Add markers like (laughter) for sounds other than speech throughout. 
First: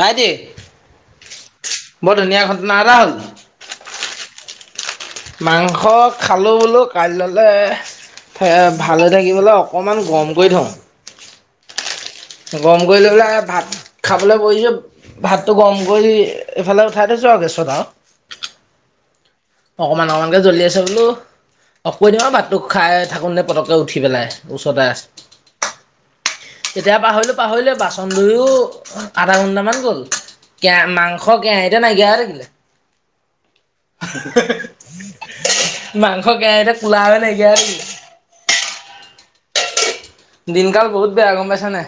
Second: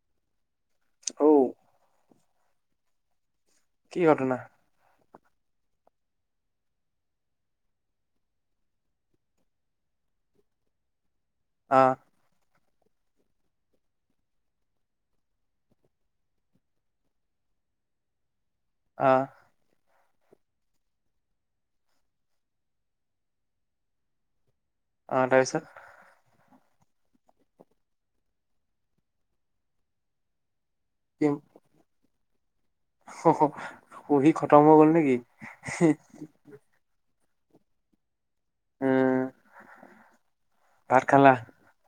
ভাইটি, ঔ বৰ ধুনীয়া ঘটনা এটা হ'ল। কি ঘটনা? মাংস খালোঁ বোলো কাইলৈলে এ ভালে থাকিবলৈ অকণমান গৰম কৰি থওঁ। অ'। গৰম কৰি লৈ পেলাই ভাত খাবলৈ বহিছো ভাতটো গৰম কৰি, এইফালে উঠাই থৈছোঁ আৰু গেছত আৰু। অ'। অকমান অকমানকে জ্বলি আছে বোলো। অফ কৈ দিম বাৰু ভাতটো খাই থাকোঁ নে পটককৈ উঠি পেলাই ওচৰতে আছে। অ', তাৰ পিছত। তেতিয়া পাহৰিলোঁ পাহৰিলোঁৱে বাচন ধুইয়ো আধা ঘণ্টামান গ'ল। কেয়া মাংস কেৰাহীতে নাইকিয়া হৈ থাকিলে। শুহি পহি খটম হৈ গ'ল নে কি? কোলা হৈ নাইকিয়া হৈ থাকিলে। উম। দিনকাল ভাত বহুত খালা বেয়া গম পাইছা নাই।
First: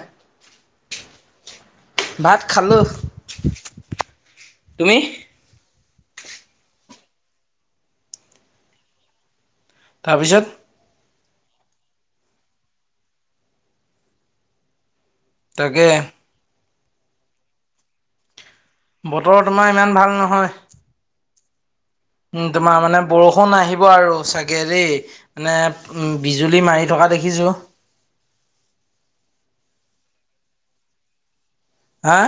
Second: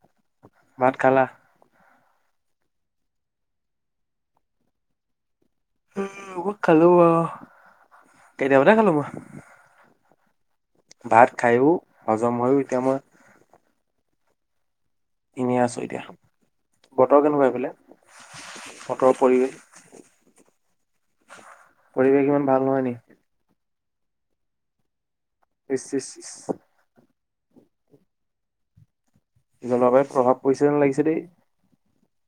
ভাত খালা ভাত খালো, তুমি? উম, ময়ো খালো বাৰু, কেতিয়াবাতে খালো মই। তাৰপিছত? ভাত খায়ো হজম হৈওঁ এতিয়া মই এনে আছো তাকে এতিয়া। বতৰ কেনেকুৱা সেইফালে? বতৰ পৰিৱেশ? তোমাৰ ইমান ভাল নহয়। পৰিৱেশ ইমান উম, ভাল তোমাৰ নহয় নি মানে বৰষুণ আহিব আৰু চাগে দেই। ইচ ইচ মানে বিজুলি মাৰি থকা দেখিছো। জলবায়ুত প্ৰভাৱ পৰিছে যেন লাগিছে দেই। হা?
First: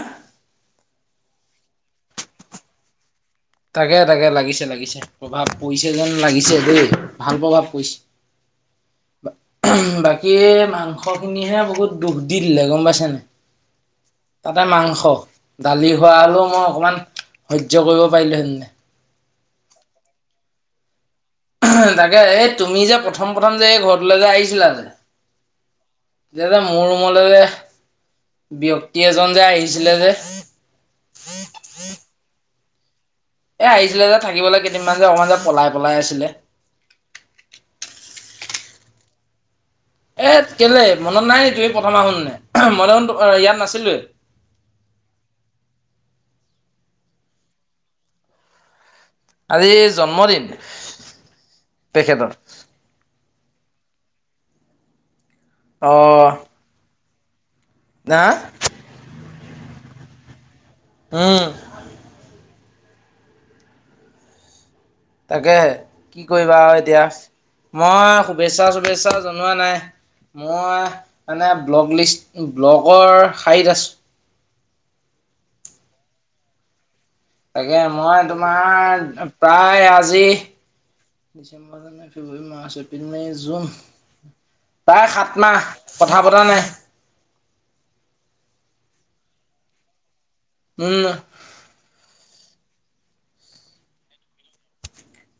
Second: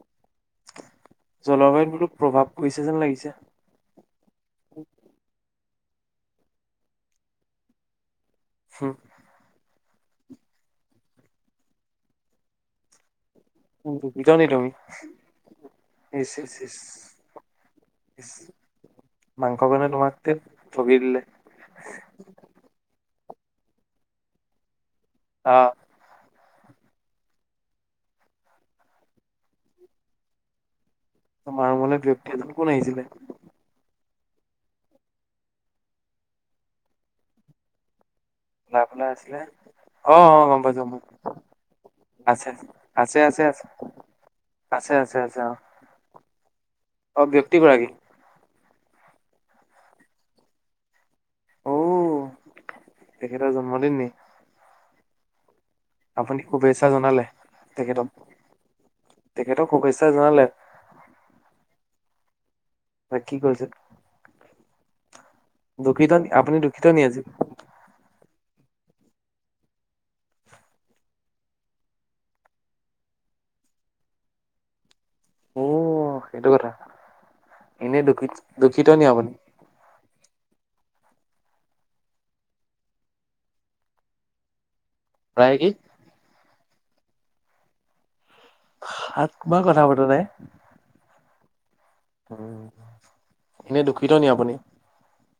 জলবায়ুত বোলো প্ৰভাৱ পৰিছে যেন লাগিছে। তাকে, তাকে, লাগিছে, লাগিছে, প্ৰভাৱ পৰিছে যেন লাগিছে দেই, ভাল প্ৰভাৱ পৰিছে। হু। বাকী মাংস খিনিহে বহুত দুখ দি দিলে গম পাইছা নাই। দুখিত নি তাতে তুমি মাংস, দালি হোৱা হ'লেও মই অকমান সহ্য কৰিব পাৰিলোহেঁতেনে। মাংস, মানে তোমাক ধেট ঠগি দিলে। তাকে, এই তুমি যে প্ৰথম প্ৰথম যে, এই ঘৰটোলৈ যে আহিছিলা যে অ'। (unintelligible) যে মোৰ ৰুমলে যে ব্যক্তি এজন যে আহিছিলে যে। তোমাৰ ৰুমলে ব্যক্তি এজন কোন আহিছিলে? এ আহিছিলে যে থাকিবলৈ কেইদিনমান যে অকণমান যে পলাই পলাই আছিলে। পলাই পলাই আছিলে। এ অ', অ', গম পাইছো কেলে মনত নাই নি (unintelligible) তুমি প্ৰথম আহোন নে আছে, মই দেখোন আছে আছে ইয়াত আছে। নাছিলোৱেই আছে আছে আছে অ', অ', ব্যক্তিগৰাকী। আজি জন্মদিন অ তেখেতৰ। তেখেতৰ জন্মদিন নি? অ'। আপুনি শুভেচ্ছা জনালে তেখেতক? হা তেখেতক শুভেচ্ছা জনালে? উম। (unintelligible) কি কৰিছা? তাকে কি কৰিবা আৰু দুখিত নি এতিয়া, আজি মই শুভেচ্ছা শুভেচ্ছা জনোৱা নাই। মই মানে ব্লক লিষ্ট, ব্লকৰ শাৰীত আছোঁ। অ', সেইটো কথা। তাকে এনেই মই দুখিত তোমাৰ দুখিত নি আপুনি প্ৰায় আ আজি, ডিচেম্বৰ নাই ফেব্ৰুৱাৰী মাৰ্চ এপ্ৰিল নাই জুন প্ৰায় সাত মাহ কথা পতা নাই। সাত মাহ কথা পতা নাই। উম। এনেই দুখিত নি আপুনি?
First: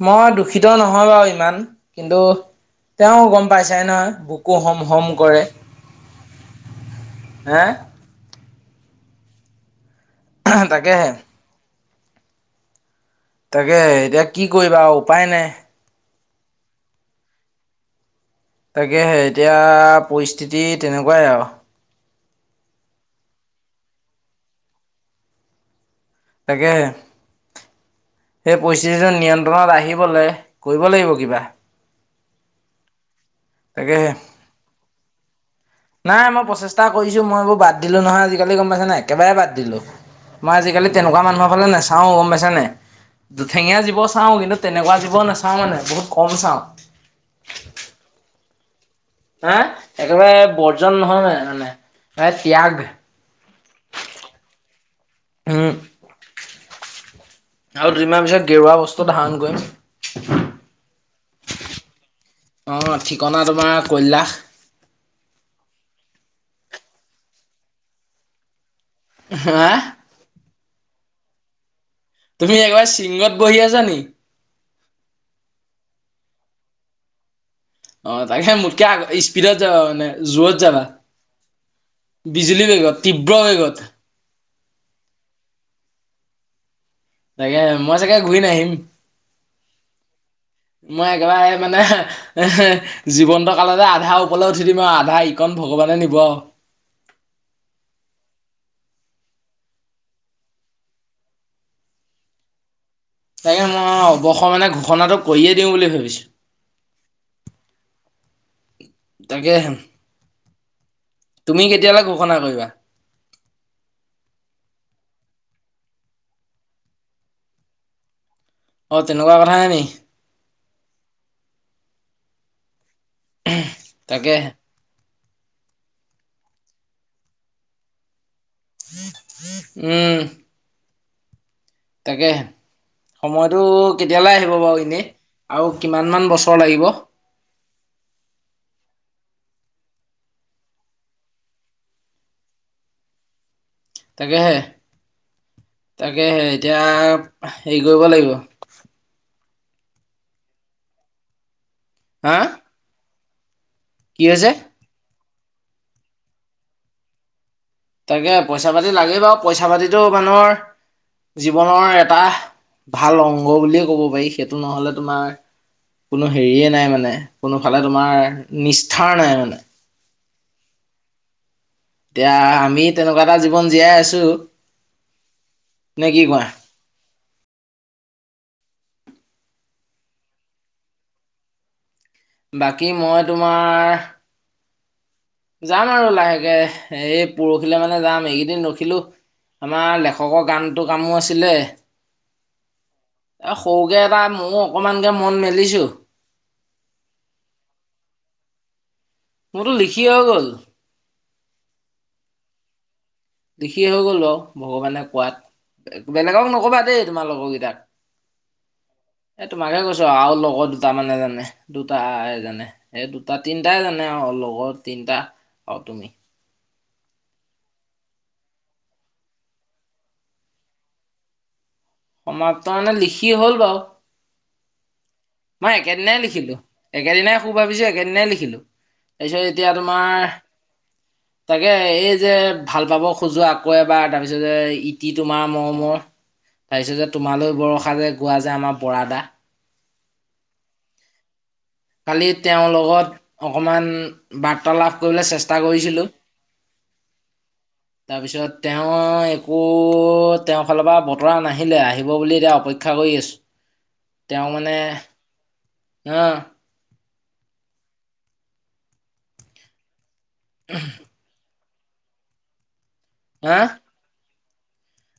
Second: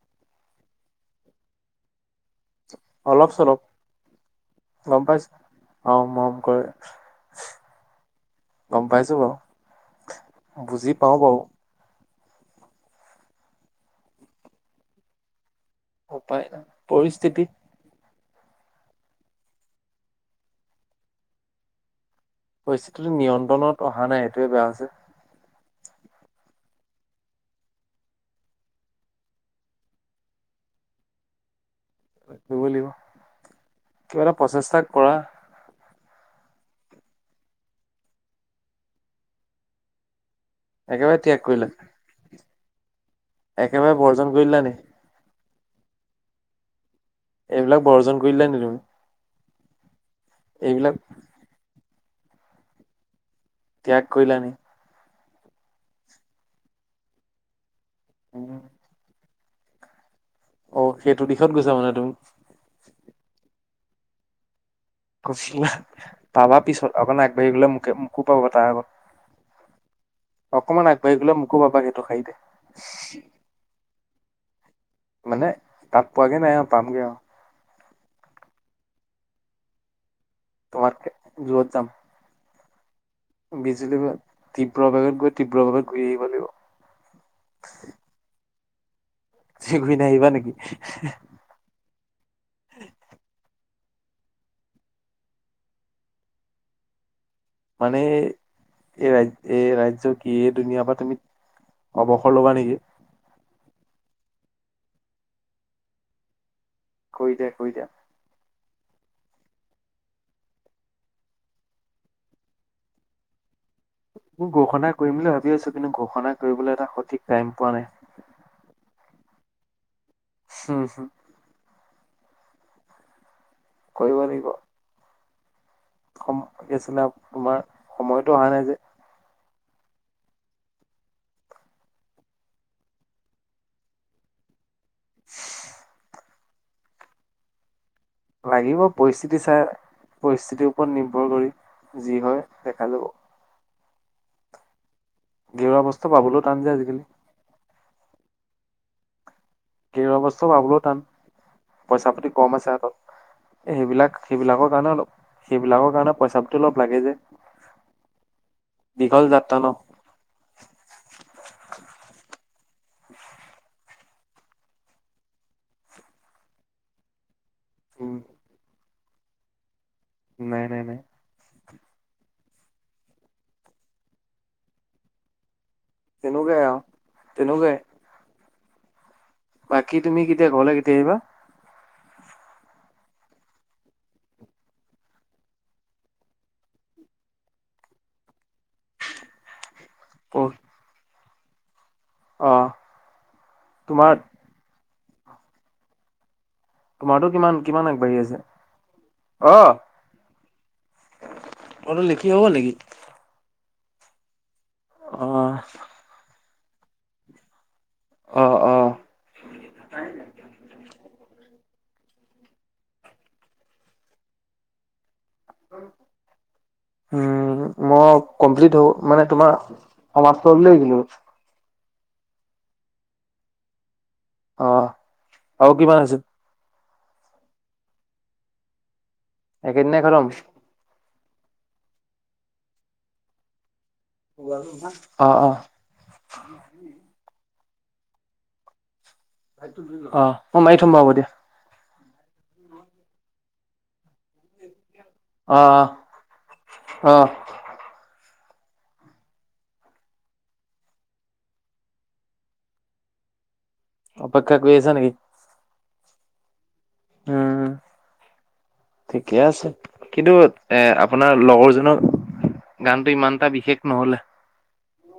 মই দূখিত নহয় বাৰু ইমান কিন্তু তেওঁ অলপ গম চলপ পাইছাই নহয়, বুকো হম গম হম পাইছো কৰে। অ মৰম কৰে হে? গম পাইছো বাৰু, বুজি তাকেহে পাওঁ বাৰু। তাকে এতিয়া কি কৰিবা আৰু উপায় নাই। উপায় নাই পৰিস্থিতি। তাকেহে এতিয়া পৰিস্থিতি তেনেকুৱাই আৰু। পৰিস্থিতিটো নিয়ন্ত্ৰণত অহা নাই এইটোৱে বেয়া হৈছে। তাকেহে। সেই পৰিস্থিতিটো নিয়ন্ত্ৰণত আহিবলৈ কৰিব লাগিব কিবা। কৰিব লাগিব, তাকেহে কিবা এটা প্ৰচেষ্টা কৰা। নাই মই প্ৰচেষ্টা কৰিছো মই এইবোৰ বাদ দিলো নহয় আজিকালি গম পাইছা নাই, একেবাৰে বাদ দিলো। মই আজিকালি একেবাৰে তেনেকুৱা ত্যাগ মানুহৰ কৰিলা ফালে নাচাওঁ গম পাইছানে। দুঠেঙীয়া একেবাৰে জীৱ বৰ্জন চাওঁ কিন্তু কৰিলা নি তেনেকুৱা জীৱ নাচাওঁ মানে বহুত কম চাওঁ। এইবিলাক বৰ্জন কৰিলা দিলানি তুমি? হে একেবাৰে এইবিলাক বৰ্জন নহয় মানে মানে ত্যাগ ত্যাগ কৰিলা নে উম আৰু দুদিনমান পিছত উম, গেৰুৱা বস্তু ধাৰণ কৰিম অ সেইটো দিশত গৈছা মানে তুমি অ ঠিকনা তোমাৰ কৈলাশ কৈছিলা পাবা পিছত অকণ আগবাঢ়ি গ'লে মোকে মোকো পাব তাৰ আগত (unintelligible) অকমান আগাবাঢ়ি গলে মোকো পাবহি তুমি একেবাৰে শিংগত বহি আছা নেকি মানে তাত পোৱাগে নাই আৰু পামগে আও অ তাকে মোককে আ স্পিডত যাবা মানে জোৰত তোমাতকে জোৰত যাম বিজুলি বেগত তীব্ৰ বেগত বিজুলী বেগ তীব্ৰবেগত গৈ তীব্ৰবেগত ঘূৰি আহিব লাগিব তাকে মই চাগে ঘূৰি নাহিম ঘূৰি নাহিবা নেকি মই একেবাৰে মানে এহে জীৱন্ত কালতে, আধা ওপৰলৈ উঠি দিম আও আধা ইকণ ভগৱানে নিব আও মানে, এই এই ৰাজ্য এ ৰাজ্য কি, এই দুুনীয়া পৰা তুমি অবসৰ লবা নেকি। তাকে মই, অৱসৰ মানে, ঘোষণাটো কৰিয়ে দিওঁ বুলি ভাবিছোঁ। কৰি দিয়া, কৰি দিয়া। তাকেহে, তুমি কেতিয়ালৈ ঘোষণা কৰিবা মই ঘোষণা কৰিম বুলি ভাবি আছো, কিন্তু ঘোষণা কৰিবলৈ, এটা সঠিক টাইম পোৱা নাই। অ তেনেকুৱা কথাহে নেকি। হুম, হুম কৰিব তাকেহে লাগিব। সম, কি আছিলে তোমাৰ, সময়তো অহা নাই যে। উম। তাকেহে, সময়টো কেতিয়ালে আহিব বাৰু এনেই, আৰু কিমান মান বছৰ লাগিব লাগিব পৰিস্থিতি চাই পৰিস্থিতিৰ ওপৰত নিৰ্ভৰ কৰি যি হয় দেখা যাব। তাকেহে গেৰুৱা বস্তু পাবলৈও তাকেহে টান যে এতিয়া, আজিকালি হেৰি কৰিব লাগিব। গৃহ অৱস্থাও পাবলো টান, পইচা পাতি হা কম আছে, হাতত। এ সেইবিলাক, কি হৈছে সেইবিলাকৰ কাৰণে অলপ, সেইবিলাকৰ কাৰণে, পইচা পাতি অলপ লাগে যে। তাকেহে, পইচা পাতি লাগে দীঘল বাৰু, যাত্ৰা ন। পইচা পাতিটো মানুহৰ জীৱনৰ এটা, ভাল অংগ বুলিয়ে ক'ব পাৰি। সেইটো নহ'লে তোমাৰ কোনো হেৰিয়ে নাই মানে, কোনোফালে উম তোমাৰ, নিষ্ঠাৰ নাই মানে। নাই নাই নাই। এতিয়া, আমি তেনেকুৱা এটা জীৱন জীয়াই আছো। নে কি কোৱা তেনেকুৱাই আও তেনেকুৱাই। বাকী তুমি কেতিয়া, ঘৰলে কেতিয়া আহিবা বাকী, মই তোমাৰ যাম আৰু লাহেকে, এই পৰহিলে মানে যাম, এইকেইদিন ৰখিলো। আমাৰ লেখকৰ পৰহি গানটো, কামো আছিলে। অ এ সৰুকে তোমাৰ এটা মইও অকমানকে মন মেলিছো। তোমাৰতো কিমান, কিমান আগবাঢ়ি আছে? মোৰতো লিখি হৈ গ'ল। অ টোৰ লিখি হৈ গল নেকি? লিখি হৈ গ'ল বাও, ভগৱানে অ কোৱাত। বেলেগক নকবা দেই, তোমাৰ লগৰ কেইটাক। অ অ। এ তোমাকে কৈছো আও লগৰ দুটা মানে জানে, দুটায়ে জানে। এ দুটা, তিনটাই জানে আও লগৰ তিনটা। আৰু তুমি অ। অ মই কমপ্লি হ মানে তোমাৰ সমাপ্ত বুলিয়ে লিখিলো। সমাপ্ত মানে, লিখি হ'ল বাও। অ। মই আৰু কিমান আছে একেদিনাই লিখিলো। একেদিনাই খু ভাবিছো, একেদিনাই লিখিলো। তাছত এতিয়া একেদিনাই তোমাৰ খতম তাকেই এই যে, ভাল পাব খোজো আকৌ এবাৰ তাপি ছতে, ইতি অ তোমাৰ অ মৰমৰ। তাপিছতে তোমালৈ বৰষা যে গোৱা যে, আমাৰ বৰাদা। (unintelligible) অ মাৰি থ'ম বাও, হ'ব দিয়া। কালি তেওঁৰ লগত অকমান বাৰ্তা লাভ কৰিবলে চেষ্টা অ কৰিছিলো। অ অ তাৰপিছত তেওঁ একো তেওঁৰ ফালৰ বতৰা নাহিলে, আহিব বুলি এতিয়া অপেক্ষা কৰি আছ অপেক্ষা কৰি আছা নেকি? অ। উম, ঠিকে আছে। কিন্তু এ আপোনাৰ লগৰজনৰ গানটো ইমান এটা বিশেষ নহ'লে।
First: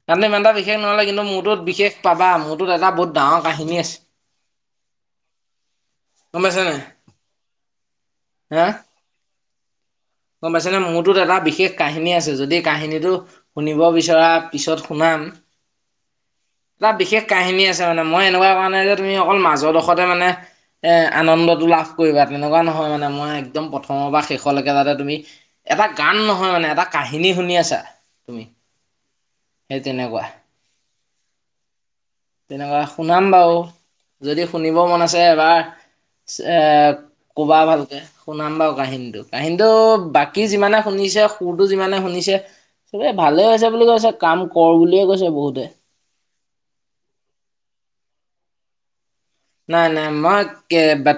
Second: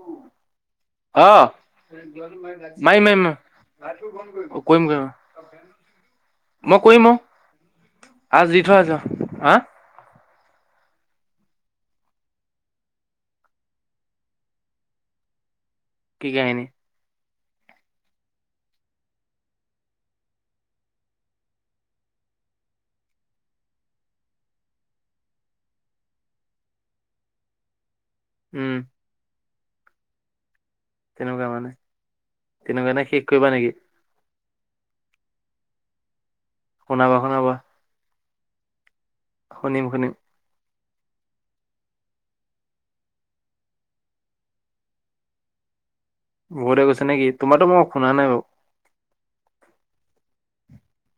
গানটো ইমান এটা বি শেষ নহ'লে কিন্তু অ মোৰটোত বিশেষ পাবা মোৰটোত এটা মাৰিম বহুত মাৰিম ডাঙৰ কাহিনী আছে। কৰিম কৰিম গম পাইছা নাই। আ দি হা থৈ যাও, আ। গম পাইছেনে মোৰটোত এটা বিশেষ কাহিনী আছে যদি কাহিনীটো শুনিব বিচৰা পিছত শুনাম। কি কাহিনী? তাত বিশেষ কাহিনী আছে মানে মই এনেকুৱা কোৱা নাই যে তুমি অকল মাজৰডোখৰতে মানে এ আনন্দটো লাভ কৰিবা তেনেকুৱা নহয় মানে মই একদম প্ৰথমৰ বা শেষলৈকে তাতে তুমি এটা গান নহয় মানে এটা কাহিনী শুনি আছা তুমি। উম সেই তেনেকুৱা, তেনেকুৱা মানে তেনেকুৱা নে শেষ শুনাম কৰিবা বাও। নেকি যদি শুনিব মন আছে এবাৰ এ শুনাবা শুনাবা কবা ভালকে। শুনাম বাও কাহিনীটো কাহিনীটো শুনিম শুনিম বাকী যিমানে শুনিছে সুৰটো যিমানে শুনিছে চবেই ভালেই হৈছে বুলি কৈছে কাম কৰ বুলিয়ে কৈছে বহুতে। বহুতে কৈছে নেকি? তোমাৰটো মই শুনা নাই বাও। নাই নাই মই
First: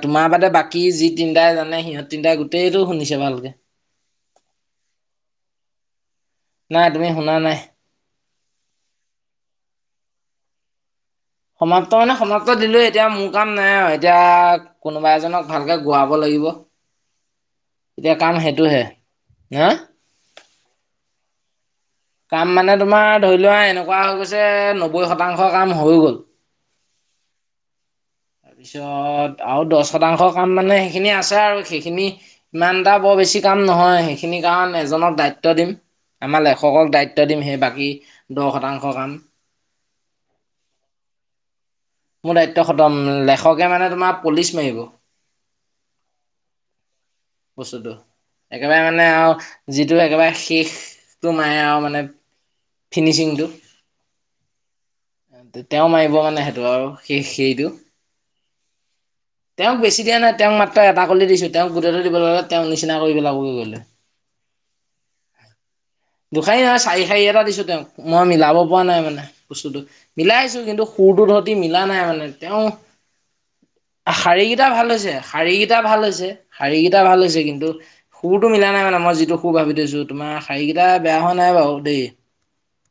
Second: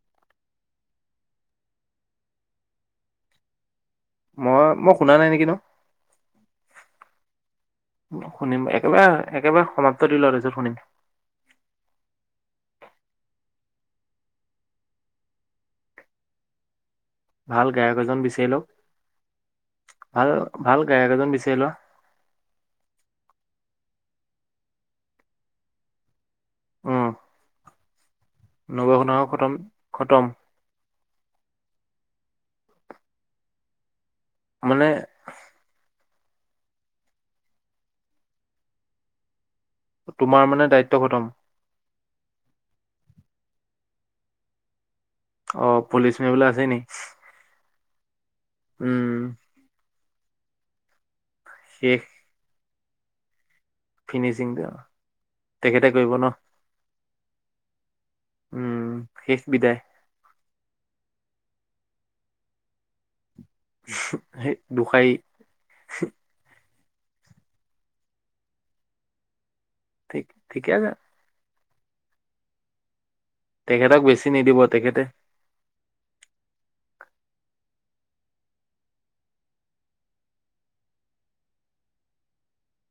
তোমাৰ বাদে বাকী যি তিনিটাই জানে সিহঁত তিনিটাই গোটেইটো শুনিছে ভালকে। মই মই শুনা নাই নেকি নো। নাই তুমি শুনা নাই। শুনিম একেবাৰে একেবাৰে সমাপ্ত দি ল তাছত শুনিম। সমাপ্ত মানে সমাপ্ত দিলো, এতিয়া মোৰ কাম নাই আও এতিয়া কোনোবা এজনক ভালকে গোৱাব লাগিব। ভাল গায়ক এতিয়া এজন কাম বিচাৰি লওক। সেইটোহে হা আৰু ভাল গায়ক এজন বিচাৰ লোৱা। কাম মানে তোমাৰ ধৰি লোৱা এনেকুৱা হৈ গৈছে, নব্বৈ শতাংশ কাম হৈ গ'ল। উম। নবসনা তাৰপিছত খতম আৰু দহ খতম শতাংশ কাম মানে সেইখিনি আছে আৰু, সেইখিনি ইমান এটা বৰ বেছি কাম নহয়, সেই খিনি কাৰণ মানে এজনক দায়িত্ব দিম। আমাৰ লেখকক দায়িত্ব দিম, সেই বাকী দহ শতাংশ কাম। তোমাৰ মানে দায়িত্ব খতম? মোৰ দায়িত্ব খতম, লেখকে মানে তোমাৰ পলিচ মাৰিব। অ', পুলিচ মাৰিবলৈ আছেই নেকি। বস্তুটো, একেবাৰে মানে আৰু যিটো একেবাৰে শেষ। টো নাই আৰু শেষ মানে, ফিনিচিংটো। ফিনিচিংটো অ'। তেওঁ মাৰিব মানে সেইটো আৰু সেই সেইটো। উম শেষ বিদায় তেওঁক বেছি দিয়া নাই, তেওঁক মা ত্ত্ৰ এটা কলি দিছোঁ, তেওঁক গোটেইটো দিব ল'লে, তেওঁ নিচিনা কৰি পেলাব, গৈ লৈ। সেই দখাই। দুখাৰী নহয়, চাৰি খাৰি এটা দিছোঁ তেওঁক, মই মিলাব পৰা নাই মানে, বস্তুটো। ঠিক মিলাইছোঁ, ঠিকে কিন্তু আছে সুৰটো সতি মিলা নাই মানে, তেওঁ তেখেতক বেছি শাৰী নিদিব কেইটা ভাল তেখেতে হৈছে, শাৰী কেইটা ভাল হৈছে, শাৰী কেইটা ভাল হৈছে, কিন্তু সুৰটো মিলা নাই মানে, মই যিটো সুৰ ভাবি থৈছোঁ, তোমাৰ শাৰীকেইটা বেয়া হোৱা নাই বাৰু দেই।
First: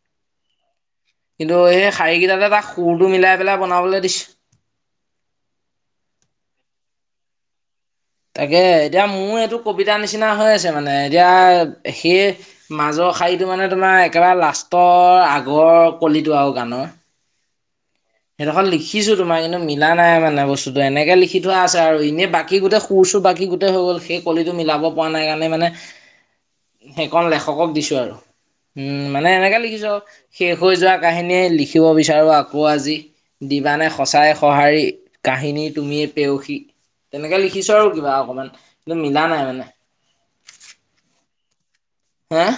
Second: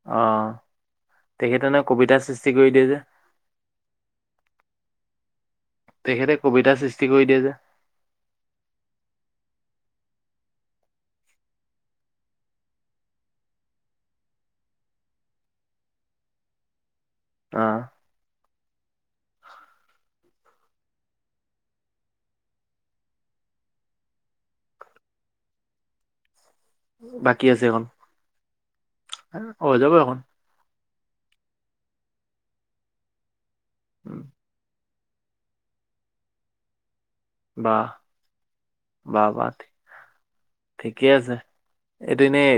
অ'। কিন্তু, তেখেতে ন সেই কবিতা সৃষ্টি শাৰীকেইটাতে কৰি তাক দিয়ে যে সুৰটো মিলাই পেলাই বনাবলৈ দিছোঁ। তেখেতে কবিতা সৃষ্টি কৰি দিয়ে যে। তাকে, এতিয়া মোৰ এইটো কবিতাৰ নিচিনা হৈ আছে মানে, এতিয়া সিয়ে মাজৰ শাৰীটো মানে তোমাৰ একেবাৰে লাষ্টৰ আগৰ কলিটো আৰু গানৰ। অ'। সেইডখৰ লিখিছোঁ তোমাৰ, কিন্ত মিলা নাই মানে বস্তুটো এনেকে লিখি থোৱা আছে আৰু এনে বাকী গোটেই সুৰ-চুৰ বাকী গোটেই হৈ গ'ল, সেই কলিটো মিলাব পৰা নাই কাৰণে মানে (inaudible) সেইকণ বাকী আছে লেখকক এখন দিছোঁ আৰু, উম, মানে এনেকে হৈ যাব লিখিছোঁ এখন শেষ হৈ যোৱা কাহিনীয়ে, লিখিব বিচাৰোঁ, আকৌ আজি, দিবানে উম, সঁচাই সঁহাৰি। কাহিনীৰ তুমিয়ে পেয়সী, তেনেকে লিখিছোঁ বাহ আৰু কিবা অকণমান, কিন্তু মিলা নাই মানে। ঠিকেই আছে, এইটো হে এনেই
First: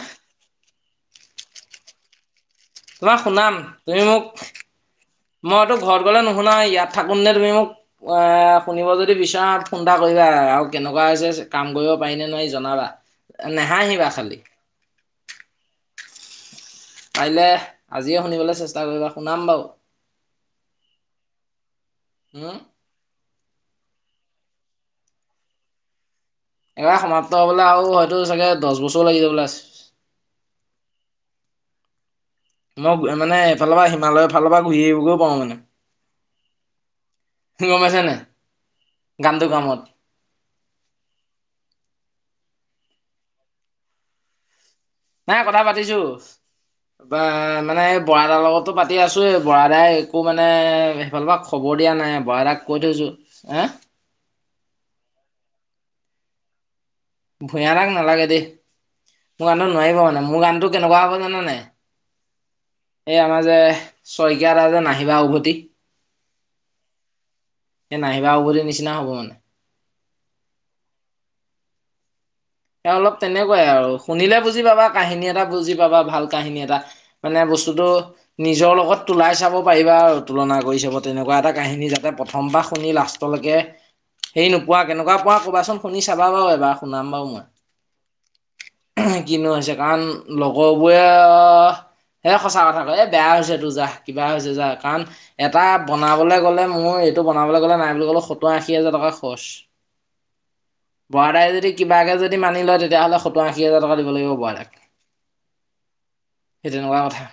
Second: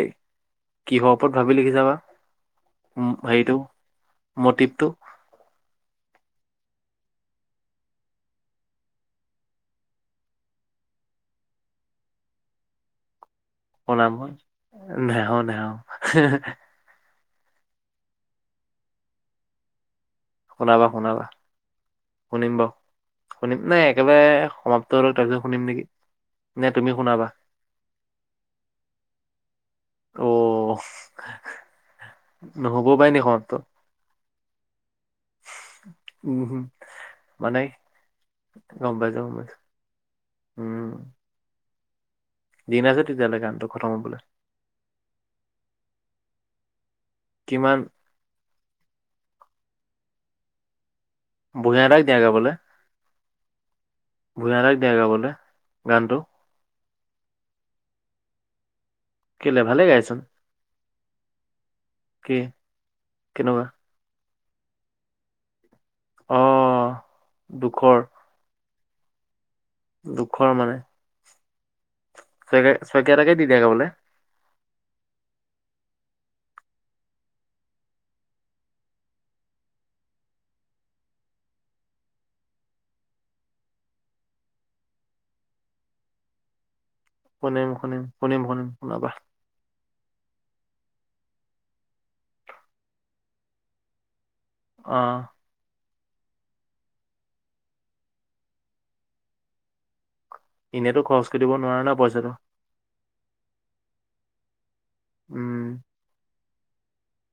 কিহৰ ওপৰত ভাবি লিখিছা বা, উম, তোমাক শুনাম হেৰিটো তুমি মোক মটিভটো? মইতো ঘৰত গ'লে নুশুনাই, ইয়াত থাকোনতে তুমি মোক এ, শুনিব যদি বিচৰা, ফোন এটা কৰিবা, আৰু কেনেকুৱা হৈছে কাম কৰিব পাৰিনে নোৱাৰি জনাবা। নেহাঁহিবা শুনাম মই, খালি নেহঃ নেহঃ। পাৰিলে, আজিয়ে শুনিবলৈ চেষ্টা কৰিবা, শুনাম বাৰু। শুনাবা-শুনাবা, শুনিম উম বাউ। শুনিম, নাই একেবাৰে সমাপ্ত হৈ লওক, তাৰপিছত শুনিম নেকি? নে তুমি একেবাৰে, শুনাবা সমাপ্ত হ'বলে আৰু হয়তো চাগে দহ বছৰো লাগি যাবলৈ আছে। অও। মই মানে এইফালৰ পৰা হিমালয় ফালৰ পৰা ঘূৰি আহিবগৈ পাৰোঁ মানে। উম হুম। তুমি গম পাইছা নাই গম পাইছো গম গানটো পাইছো কামত উম। দিন আছে তেতিয়াহ'লে কামটো খতম হবলৈ। নাই কথা পাতিছো বা কিমান মানে বড়া দাৰ লগতো পাতি আছোৱেই, বড়া দাই একো মানে সেইফালৰ পৰা খবৰ ভূঞা দিয়া দাক নাই বড়া গাবলে দাক কৈ থৈছো। হে? ভূঞা দাক দিয়া গাবলৈ, গানটো। ভূঞা দাক নালাগে দেই, মোৰ কেলে গানটো ভালে নোৱাৰিব গাইচোন মানে মোৰ গানটো কেনেকুৱা হ'ব জানা নাই? কি এ আমাৰ যে, কেনেকুৱা শইকীয়া দা যে নাহিবা উভতি। অ দুখৰ এ নাহিবা উভতিৰ নিচিনা হ'ব মানে। দুখৰ মানে, এ শইকীয়া অলপ শইকীয়া দা কে দি দিয়া তেনেকুৱাই আৰু গাবলে। শুনিলে বুজি পাবা কাহিনী এটা বুজি পাবা ভাল কাহিনী এটা মানে বস্তুটো নিজৰ লগত তোলাই চাব পাৰিবা আৰু তুলনা কৰি চাব তেনেকুৱা এটা কাহিনী যাতে প্ৰথমবাৰ শুনি লা ষ্টৰলৈকে, হেৰি নোপোৱা কেনেকুৱা পোৱা ক'বাচোন শুনি চাবা বাৰু এবাৰ শুনাম বাৰু মই শুনিম শুনিম, শুনিম শুনিম। শুনাবা (unintelligible) কিনো হৈছে কাৰণ লগৰবোৰে অ এ সঁচা কথা কয় এ বেয়া হৈছে তোৰ যা। কিবা হৈছে যা অ কাৰণ এটা বনাবলৈ গ'লে মোৰ এইটো বনাবলৈ গ'লে নাই বুলি ক'লেও সত্তৰ আশী হাজাৰ টকা খৰচ। এনেতো খৰচ কৰি দিব নোৱাৰা না পইচাটো। আনি লয় তেতিয়াহ'লে সত্তৰ আশীহাজাৰ টকা দিব লাগিব বড়া দাক। উম। সে তেনেকুৱা কথা।